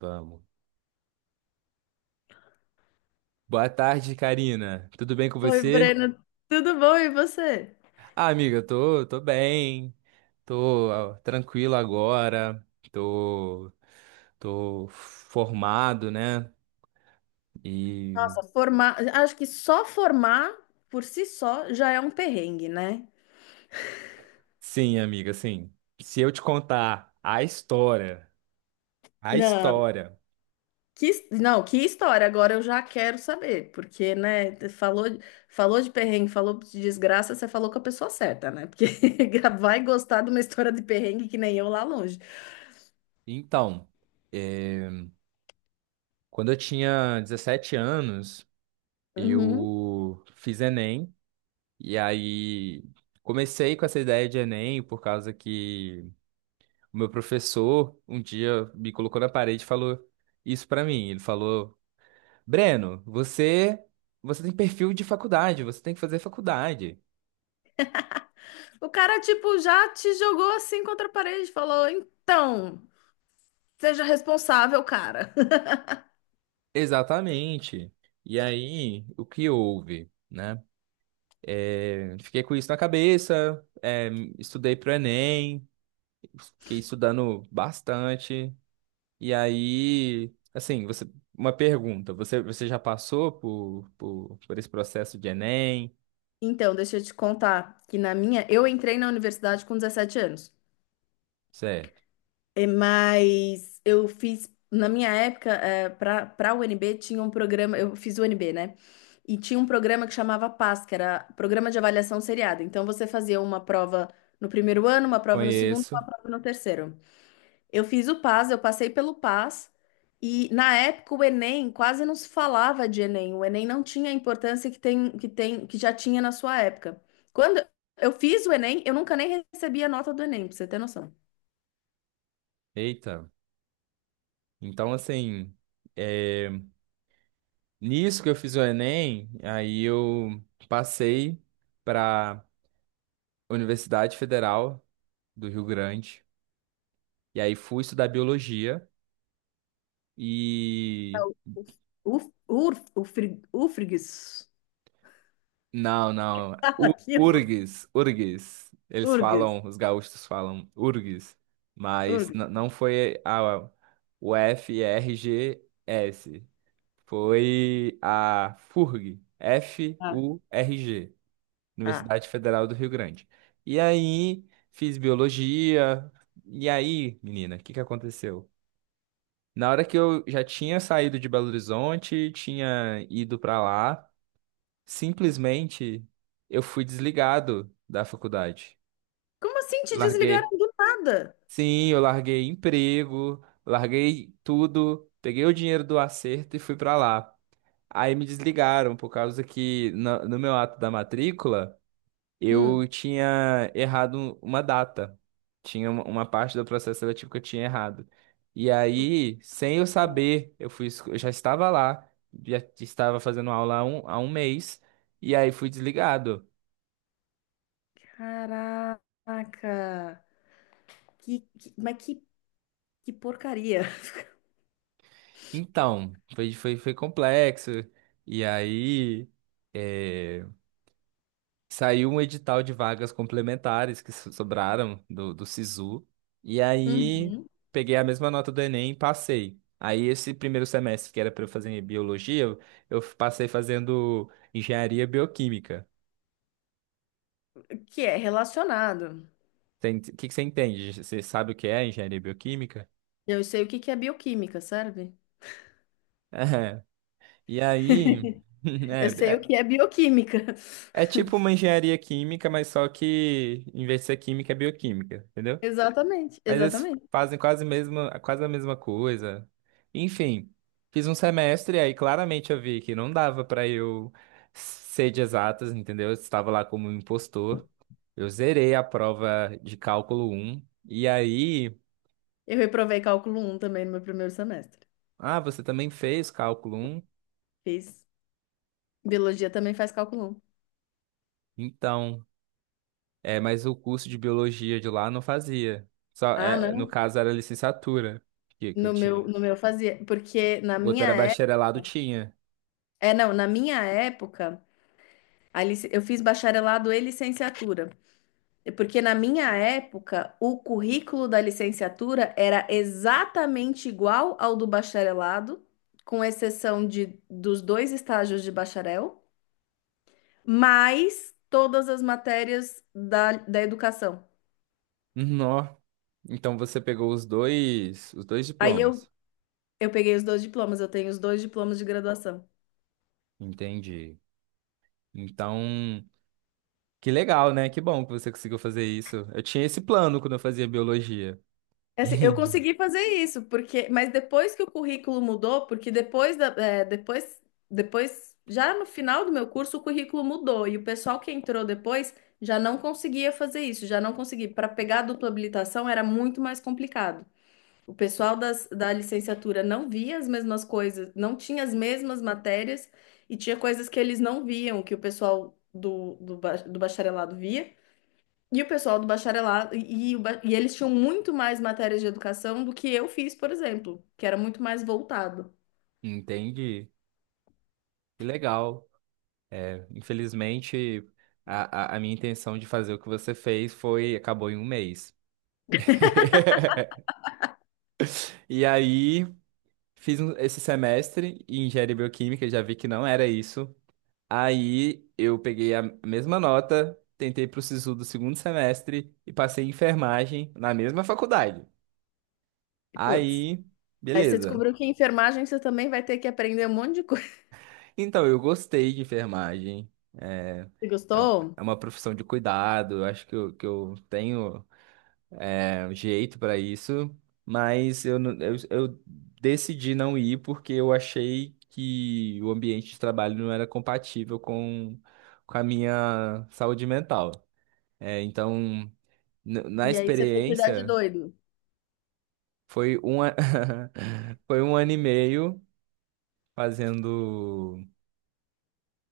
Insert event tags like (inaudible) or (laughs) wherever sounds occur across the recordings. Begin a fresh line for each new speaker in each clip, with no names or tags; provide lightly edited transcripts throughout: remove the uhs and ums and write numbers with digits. Vamos. Boa tarde, Karina. Tudo bem com
Oi,
você?
Breno, tudo bom? E você?
Ah, amiga, eu tô bem. Tô tranquilo agora. Tô, tô formado, né? E
Nossa, formar, acho que só formar por si só já é um perrengue, né?
sim, amiga, sim. Se eu te contar a história, a
Não,
história.
não, que história, agora eu já quero saber, porque, né, falou, falou de perrengue, falou de desgraça, você falou com a pessoa certa, né? Porque (laughs) já vai gostar de uma história de perrengue que nem eu lá longe.
Então, eh, quando eu tinha 17 anos,
Uhum.
eu fiz Enem e aí comecei com essa ideia de Enem por causa que o meu professor um dia me colocou na parede e falou isso pra mim. Ele falou: Breno, você tem perfil de faculdade, você tem que fazer faculdade.
O cara, tipo, já te jogou assim contra a parede, falou, então, seja responsável, cara. (laughs)
Exatamente. E aí, o que houve, né? É, fiquei com isso na cabeça, é, estudei pro Enem, fiquei estudando bastante. E aí, assim, você, uma pergunta, você já passou por esse processo de Enem?
Então, deixa eu te contar que na minha, eu entrei na universidade com 17 anos.
Certo.
Mas eu fiz, na minha época, para a UNB tinha um programa, eu fiz UNB, né? E tinha um programa que chamava PAS, que era Programa de Avaliação Seriada. Então você fazia uma prova no primeiro ano, uma prova no segundo, uma
Conheço.
prova no terceiro. Eu fiz o PAS, eu passei pelo PAS, e na época o Enem quase não se falava de Enem. O Enem não tinha a importância que tem, que já tinha na sua época. Quando eu fiz o Enem, eu nunca nem recebi a nota do Enem, pra você ter noção.
Eita. Então, assim, é, nisso que eu fiz o Enem, aí eu passei para Universidade Federal do Rio Grande. E aí fui estudar biologia.
É
E.
o Uf, urf, ufrig, Ufrigs.
Não,
(laughs)
não.
Fala aquilo.
URGS, URGS. Eles
Urgs.
falam, os gaúchos falam URGS. Mas
Urgs.
não foi a UFRGS. Foi a FURG.
Ah,
FURG.
ah.
Universidade Federal do Rio Grande. E aí, fiz biologia. E aí, menina, o que que aconteceu? Na hora que eu já tinha saído de Belo Horizonte, tinha ido pra lá, simplesmente eu fui desligado da faculdade.
Como assim te desligaram
Larguei.
do nada?
Sim, eu larguei emprego, larguei tudo, peguei o dinheiro do acerto e fui pra lá. Aí me desligaram por causa que no meu ato da matrícula eu
Hum.
tinha errado uma data. Tinha uma parte do processo seletivo que eu tinha errado. E
Puta.
aí, sem eu saber, eu já estava lá, já estava fazendo aula há um mês, e aí fui desligado.
Caraca. Que, que- mas que, que porcaria.
Então, foi complexo. E aí, eh, saiu um edital de vagas complementares que sobraram do Sisu. E aí
Uhum.
peguei a mesma nota do Enem e passei. Aí esse primeiro semestre que era para eu fazer biologia, eu passei fazendo engenharia bioquímica.
Que é relacionado.
O que que você entende? Você sabe o que é engenharia bioquímica?
Eu sei o que é bioquímica, sabe?
(laughs) É. E aí, (laughs)
(laughs) Eu
é,
sei o
é,
que é bioquímica. (laughs)
é tipo uma engenharia química, mas só que em vez de ser química, é bioquímica, entendeu?
Exatamente,
Mas eles
exatamente.
fazem quase a mesma coisa. Enfim, fiz um semestre e aí claramente eu vi que não dava pra eu ser de exatas, entendeu? Eu estava lá como um impostor. Eu zerei a prova de cálculo um. E aí,
Eu reprovei cálculo um também no meu primeiro semestre.
ah, você também fez cálculo um?
Fiz. Biologia também faz cálculo um.
Então, é, mas o curso de biologia de lá não fazia. Só,
Ah,
é, no
não.
caso era licenciatura que eu tinha.
No meu fazia, porque na
O outro
minha
era
época,
bacharelado, tinha.
é, não, na minha época, eu fiz bacharelado e licenciatura. Porque na minha época, o currículo da licenciatura era exatamente igual ao do bacharelado, com exceção de, dos dois estágios de bacharel, mais todas as matérias da, da educação.
Nó. Então você pegou os dois
Aí eu,
diplomas.
eu peguei os dois diplomas, eu tenho os dois diplomas de graduação.
Entendi. Então, que legal, né? Que bom que você conseguiu fazer isso. Eu tinha esse plano quando eu fazia biologia.
Assim, eu
(laughs)
consegui fazer isso, porque, mas depois que o currículo mudou, porque depois da, é, depois, depois, já no final do meu curso, o currículo mudou e o pessoal que entrou depois já não conseguia fazer isso, já não conseguia. Para pegar a dupla habilitação era muito mais complicado. O pessoal da licenciatura não via as mesmas coisas, não tinha as mesmas matérias e tinha coisas que eles não viam, que o pessoal do bacharelado via. E o pessoal do bacharelado, e eles tinham muito mais matérias de educação do que eu fiz, por exemplo, que era muito mais voltado.
Entendi. Que legal. É, infelizmente, a minha intenção de fazer o que você fez acabou em um mês. (laughs) E aí, fiz esse semestre em engenharia bioquímica, já vi que não era isso. Aí eu peguei a mesma nota, tentei pro SISU do segundo semestre e passei em enfermagem na mesma faculdade.
E, putz,
Aí,
aí você
beleza.
descobriu que em enfermagem você também vai ter que aprender um monte de coisa. (laughs)
Então, eu gostei de enfermagem. É,
Você gostou?
é uma profissão de cuidado, eu acho que eu tenho é, jeito para isso, mas eu decidi não ir porque eu achei que o ambiente de trabalho não era compatível com a minha saúde mental. É, então. Na
E aí você foi cuidar de
experiência,
doido.
foi um, a- (laughs) foi um ano e meio fazendo.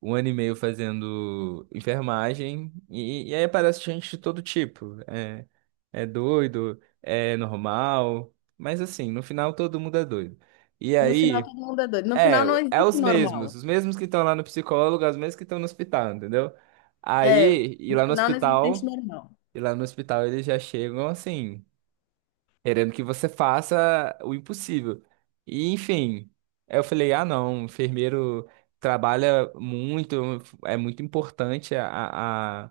Um ano e meio fazendo enfermagem. E aí aparece gente de todo tipo. É, é doido, é normal. Mas assim, no final todo mundo é doido. E
No final
aí,
todo mundo é doido. No
é,
final não
é
existe
os
normal.
mesmos. Os mesmos que estão lá no psicólogo, é os mesmos que estão no hospital, entendeu?
É,
Aí, e lá
no
no
final não existe gente
hospital.
normal.
E lá no hospital eles já chegam assim, querendo que você faça o impossível. E, enfim, aí eu falei, ah, não, enfermeiro trabalha muito, é muito importante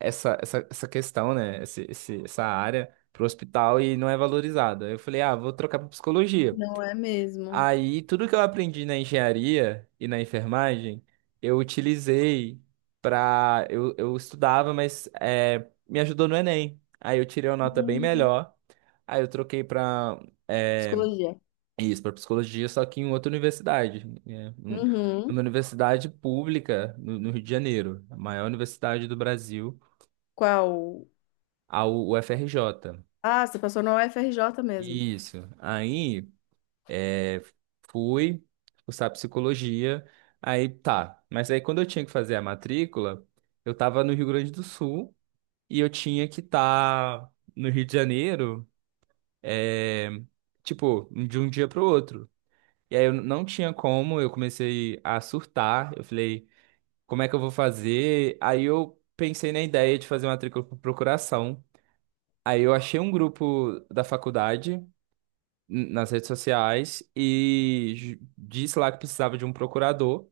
essa questão, né? Essa área para o hospital e não é valorizada. Aí eu falei, ah, vou trocar para psicologia.
Não é mesmo.
Aí, tudo que eu aprendi na engenharia e na enfermagem, eu utilizei pra. Eu estudava, mas é, me ajudou no Enem. Aí eu tirei uma nota bem
Hum,
melhor. Aí eu troquei pra é,
psicologia.
isso, pra psicologia, só que em outra universidade, né? Uma
Uhum.
universidade pública no Rio de Janeiro, a maior universidade do Brasil,
Qual?
a UFRJ.
Ah, você passou na UFRJ mesmo.
Isso. Aí. É, fui cursar psicologia. Aí tá. Mas aí quando eu tinha que fazer a matrícula, eu tava no Rio Grande do Sul e eu tinha que estar no Rio de Janeiro, é, tipo, de um dia pro outro. E aí eu não tinha como, eu comecei a surtar. Eu falei, como é que eu vou fazer? Aí eu pensei na ideia de fazer matrícula por procuração. Aí eu achei um grupo da faculdade nas redes sociais e disse lá que precisava de um procurador.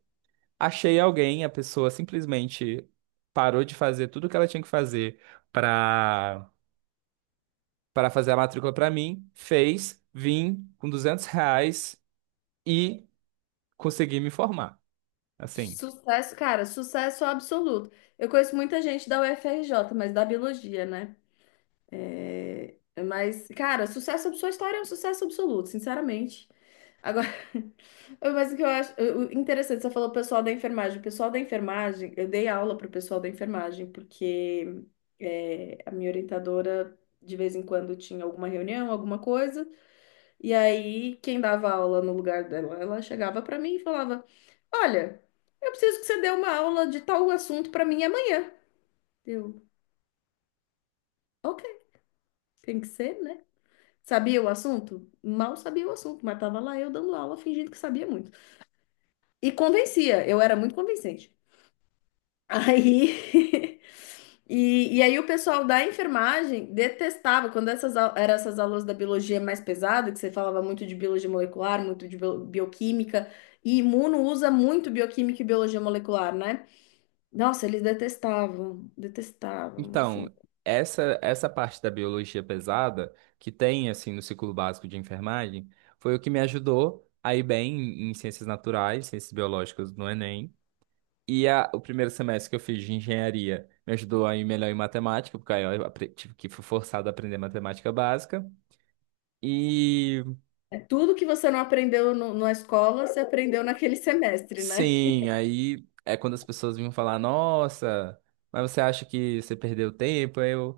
Achei alguém, a pessoa simplesmente parou de fazer tudo o que ela tinha que fazer para para fazer a matrícula para mim, fez, vim com R$ 200 e consegui me formar. Assim,
Sucesso, cara, sucesso absoluto. Eu conheço muita gente da UFRJ, mas da biologia, né? É, mas, cara, sucesso, sua história é um sucesso absoluto, sinceramente. Agora, (laughs) mas o que eu acho o interessante, você falou pessoal da enfermagem. O pessoal da enfermagem, eu dei aula pro pessoal da enfermagem, porque é, a minha orientadora, de vez em quando, tinha alguma reunião, alguma coisa. E aí, quem dava aula no lugar dela, ela chegava para mim e falava: Olha, eu preciso que você dê uma aula de tal assunto para mim amanhã. Eu, ok, tem que ser, né? Sabia o assunto? Mal sabia o assunto, mas tava lá eu dando aula fingindo que sabia muito. E convencia, eu era muito convincente. Aí. (laughs) E aí o pessoal da enfermagem detestava quando eram essas aulas da biologia mais pesada, que você falava muito de biologia molecular, bioquímica, e imuno usa muito bioquímica e biologia molecular, né? Nossa, eles detestavam, detestavam,
então,
assim.
essa parte da biologia pesada que tem assim no ciclo básico de enfermagem foi o que me ajudou a ir bem em ciências naturais, ciências biológicas no Enem. E o primeiro semestre que eu fiz de engenharia me ajudou a ir melhor em matemática, porque aí eu tive que fui forçado a aprender matemática básica. E
É tudo que você não aprendeu na escola, você aprendeu naquele semestre, né?
sim, aí é quando as pessoas vinham falar, nossa, mas você acha que você perdeu tempo? Aí eu,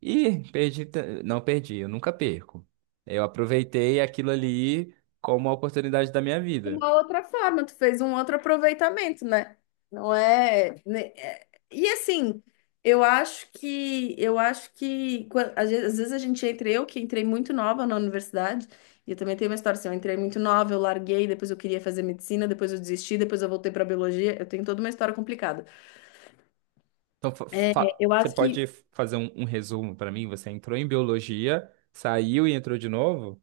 ih, perdi, não perdi, eu nunca perco. Eu aproveitei aquilo ali como uma oportunidade da minha
De
vida.
uma outra forma, tu fez um outro aproveitamento, né? Não é, né, é- E assim, eu acho que às vezes a gente entra, eu que entrei muito nova na universidade, e eu também tenho uma história assim, eu entrei muito nova, eu larguei, depois eu queria fazer medicina, depois eu desisti, depois eu voltei para biologia, eu tenho toda uma história complicada.
Então,
É, eu
você
acho que
pode fazer um resumo para mim? Você entrou em biologia, saiu e entrou de novo?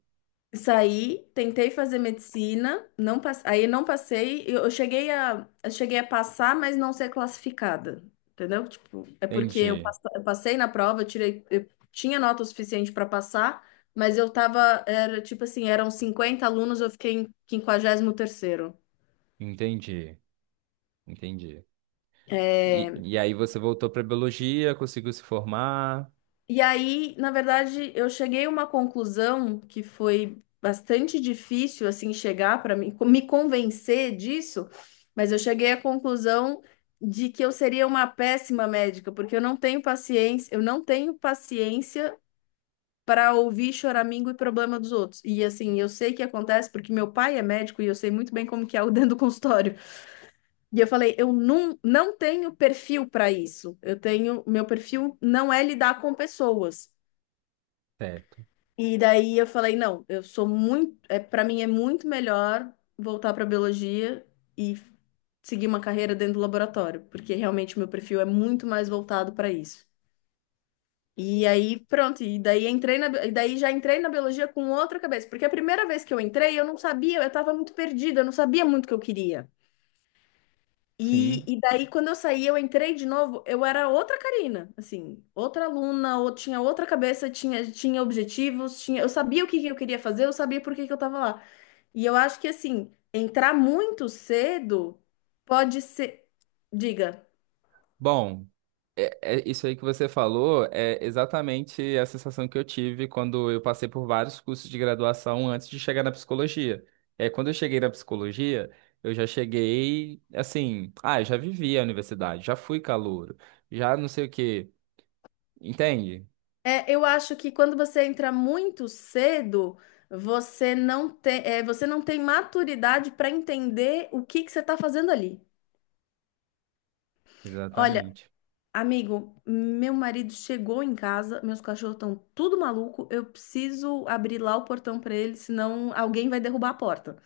saí, tentei fazer medicina, não pass... aí não passei. Eu cheguei a... eu cheguei a passar, mas não ser classificada, entendeu? Tipo, é porque
Entendi.
eu passei na prova, eu tirei, eu tinha nota o suficiente para passar, mas eu tava, era tipo assim, eram 50 alunos, eu fiquei em quinquagésimo terceiro.
Entendi, entendi. E,
É,
e aí você voltou para biologia, conseguiu se formar,
e aí, na verdade, eu cheguei a uma conclusão que foi bastante difícil assim chegar para mim, me convencer disso, mas eu cheguei à conclusão de que eu seria uma péssima médica, porque eu não tenho paciência, eu não tenho paciência para ouvir choramingo e problema dos outros. E assim, eu sei que acontece porque meu pai é médico e eu sei muito bem como que é o (laughs) dentro do consultório. E eu falei, eu não, não tenho perfil para isso. Meu perfil não é lidar com pessoas.
certo?
E daí eu falei, não, eu sou muito, é, para mim é muito melhor voltar para biologia e seguir uma carreira dentro do laboratório, porque realmente meu perfil é muito mais voltado para isso. E aí, pronto, e daí e daí já entrei na biologia com outra cabeça, porque a primeira vez que eu entrei, eu não sabia, eu estava muito perdida, eu não sabia muito o que eu queria. E,
Sim.
e daí, quando eu saí, eu entrei de novo, eu era outra Karina, assim, outra aluna, ou tinha outra cabeça, tinha objetivos, tinha, eu sabia o que eu queria fazer, eu sabia por que que eu tava lá. E eu acho que, assim, entrar muito cedo pode ser. Diga.
Bom, é isso aí que você falou é exatamente a sensação que eu tive quando eu passei por vários cursos de graduação antes de chegar na psicologia. É, quando eu cheguei na psicologia, eu já cheguei assim, ah, eu já vivi a universidade, já fui calouro, já não sei o quê. Entende?
É, eu acho que quando você entra muito cedo, você não tem maturidade para entender o que que você está fazendo ali. Olha,
Exatamente.
amigo, meu marido chegou em casa, meus cachorros estão tudo maluco, eu preciso abrir lá o portão para ele, senão alguém vai derrubar a porta.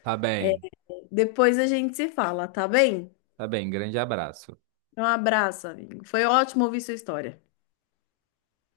Tá bem,
Depois a gente se fala, tá bem?
tá bem. Grande abraço.
Um abraço, amigo. Foi ótimo ouvir sua história.